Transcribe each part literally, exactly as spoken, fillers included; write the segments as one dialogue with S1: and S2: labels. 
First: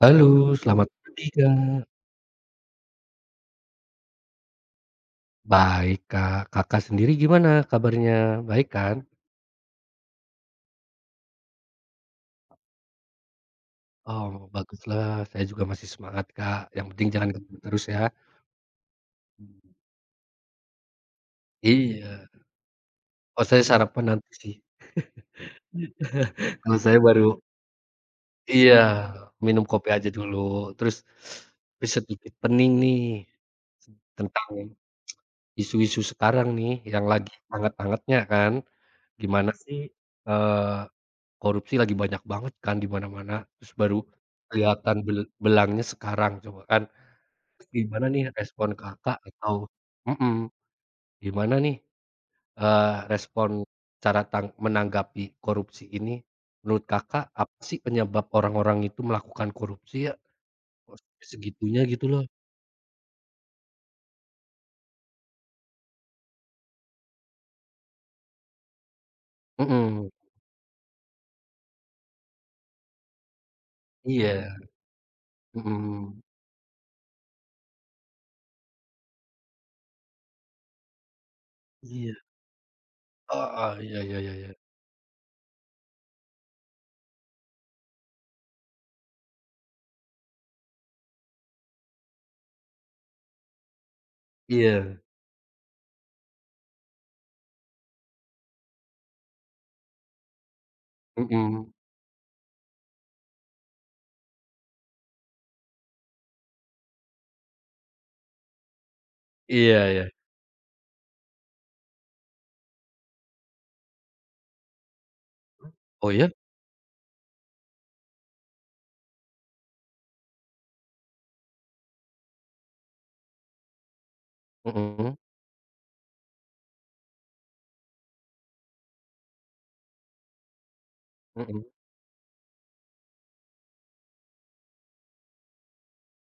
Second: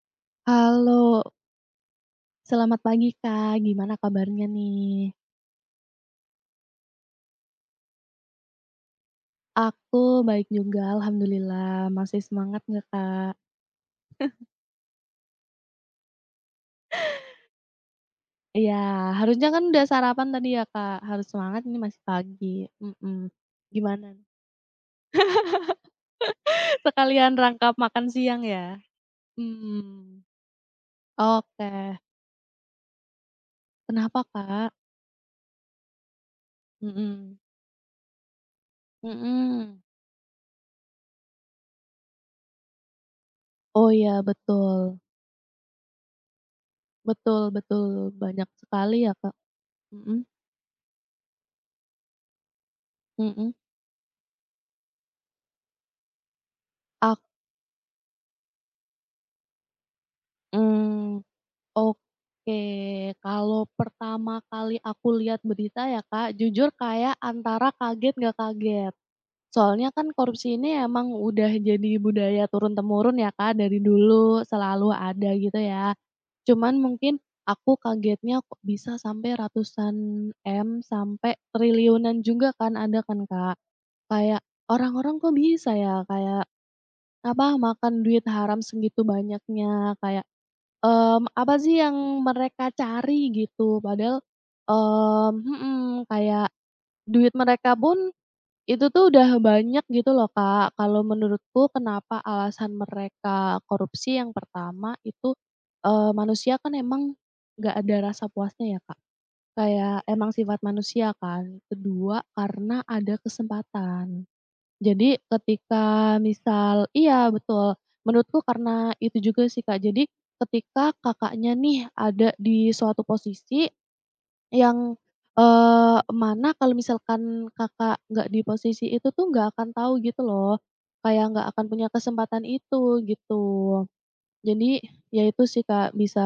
S1: Halo, selamat pagi
S2: Halo.
S1: Kak.
S2: Selamat pagi, Kak. Gimana kabarnya nih?
S1: Baik Kak. Kakak sendiri gimana kabarnya? Baik kan?
S2: Aku baik juga. Alhamdulillah. Masih semangat nggak Kak?
S1: Oh baguslah. Saya juga masih semangat Kak, yang penting jangan [unintelligible] terus ya?
S2: Iya. Harusnya kan
S1: Mmm.
S2: udah sarapan tadi ya Kak? Harus semangat ini masih
S1: Iya.
S2: pagi. Mhm.
S1: Oh saya sarapan
S2: Gimana?
S1: nanti sih. Kalau saya
S2: Sekalian
S1: baru
S2: rangkap makan siang
S1: Iya.
S2: ya?
S1: Minum kopi aja
S2: Mmm.
S1: dulu. Terus, tapi
S2: Oke.
S1: sedikit pening nih,
S2: Kenapa
S1: tentang,
S2: Kak?
S1: isu-isu sekarang nih, yang lagi
S2: Mhm.
S1: hangat-hangatnya kan. Gimana sih,
S2: Mhm.
S1: eee, korupsi lagi banyak banget kan di mana-mana. Terus
S2: Oh
S1: baru
S2: ya,
S1: kelihatan
S2: betul.
S1: bel belangnya sekarang coba kan.
S2: Betul
S1: Terus gimana
S2: betul.
S1: nih,
S2: Banyak
S1: respon
S2: sekali ya
S1: Kakak
S2: Kak?
S1: atau
S2: Mhm.
S1: mhm. Gimana nih, eee, respon,
S2: Mhm.
S1: cara tang menanggapi korupsi ini? Menurut
S2: Ak
S1: Kakak, apa sih penyebab orang-orang itu melakukan korupsi ya? Kok
S2: Mmm.
S1: segitunya, gitu loh.
S2: Oke. Kalau pertama kali aku lihat berita ya Kak, jujur kayak antara kaget, nggak kaget. Soalnya
S1: Mhm.
S2: kan, korupsi ini emang udah jadi budaya turun-temurun ya Kak, dari dulu
S1: Iya.
S2: selalu ada, gitu ya.
S1: Mhm.
S2: Cuman mungkin, aku kagetnya, kok bisa sampai ratusan M, sampai
S1: Iya.
S2: triliunan juga kan, ada kan Kak?
S1: Heeh. iya iya iya
S2: Kayak,
S1: iya.
S2: orang-orang kok bisa ya? Kayak, apa, makan duit haram segitu banyaknya kayak, mmm, apa sih yang mereka cari? Gitu. Padahal,
S1: Iya.
S2: mmm mhm. Kayak duit mereka pun, itu tuh udah banyak, gitu loh Kak. Kalau menurutku
S1: Mhm.
S2: kenapa alasan mereka korupsi yang pertama itu, eee, manusia kan emang, nggak ada rasa puasnya ya Kak.
S1: Iya
S2: Kayak,
S1: iya.
S2: emang sifat manusia kan. Kedua, karena ada kesempatan. Jadi
S1: Mmm, oh
S2: ketika
S1: ya?
S2: misal iya, betul. Menurutku karena itu juga sih Kak. Jadi, ketika Kakaknya nih, ada di suatu posisi yang,
S1: Mhm.
S2: eee, mana kalau misalkan Kakak nggak di posisi itu tuh, nggak akan tahu gitu loh. Kayak nggak akan
S1: Mhm.
S2: punya kesempatan itu, gitu. Jadi, ya itu sih Kak. Bisa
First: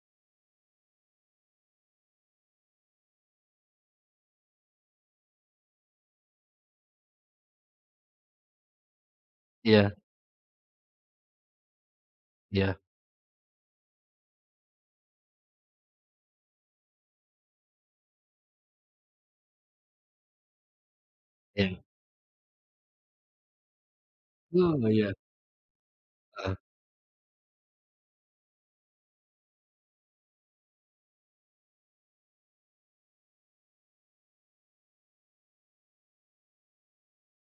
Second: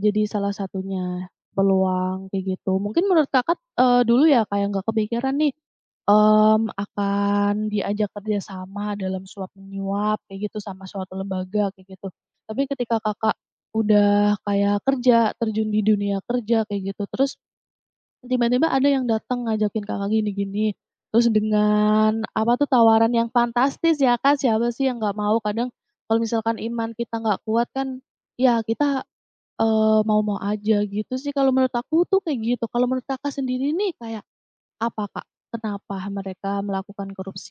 S2: jadi salah satunya. Peluang, kayak gitu. Mungkin menurut kakat, eee, dulu ya Kak yang nggak kepikiran nih, mmm, akan diajak kerja sama dalam
S1: Iya.
S2: suap-menyuap, kayak gitu, sama suatu lembaga, kayak gitu. Tapi
S1: Iya.
S2: ketika Kakak udah kayak kerja, terjun di dunia kerja kayak gitu. Terus, tiba-tiba ada yang datang, ngajakin Kakak gini-gini, terus
S1: Iya.
S2: dengan apa tuh tawaran yang fantastis ya Kak, siapa sih
S1: Oh
S2: yang
S1: iya.
S2: nggak mau? Kadang, kalau misalkan
S1: Heeh.
S2: iman kita nggak kuat kan, ya kita, eee, mau-mau aja. Gitu sih, kalau menurut aku tuh kayak gitu. Kalau menurut Kakak sendiri nih, kayak, apa Kak? Kenapa mereka melakukan korupsi?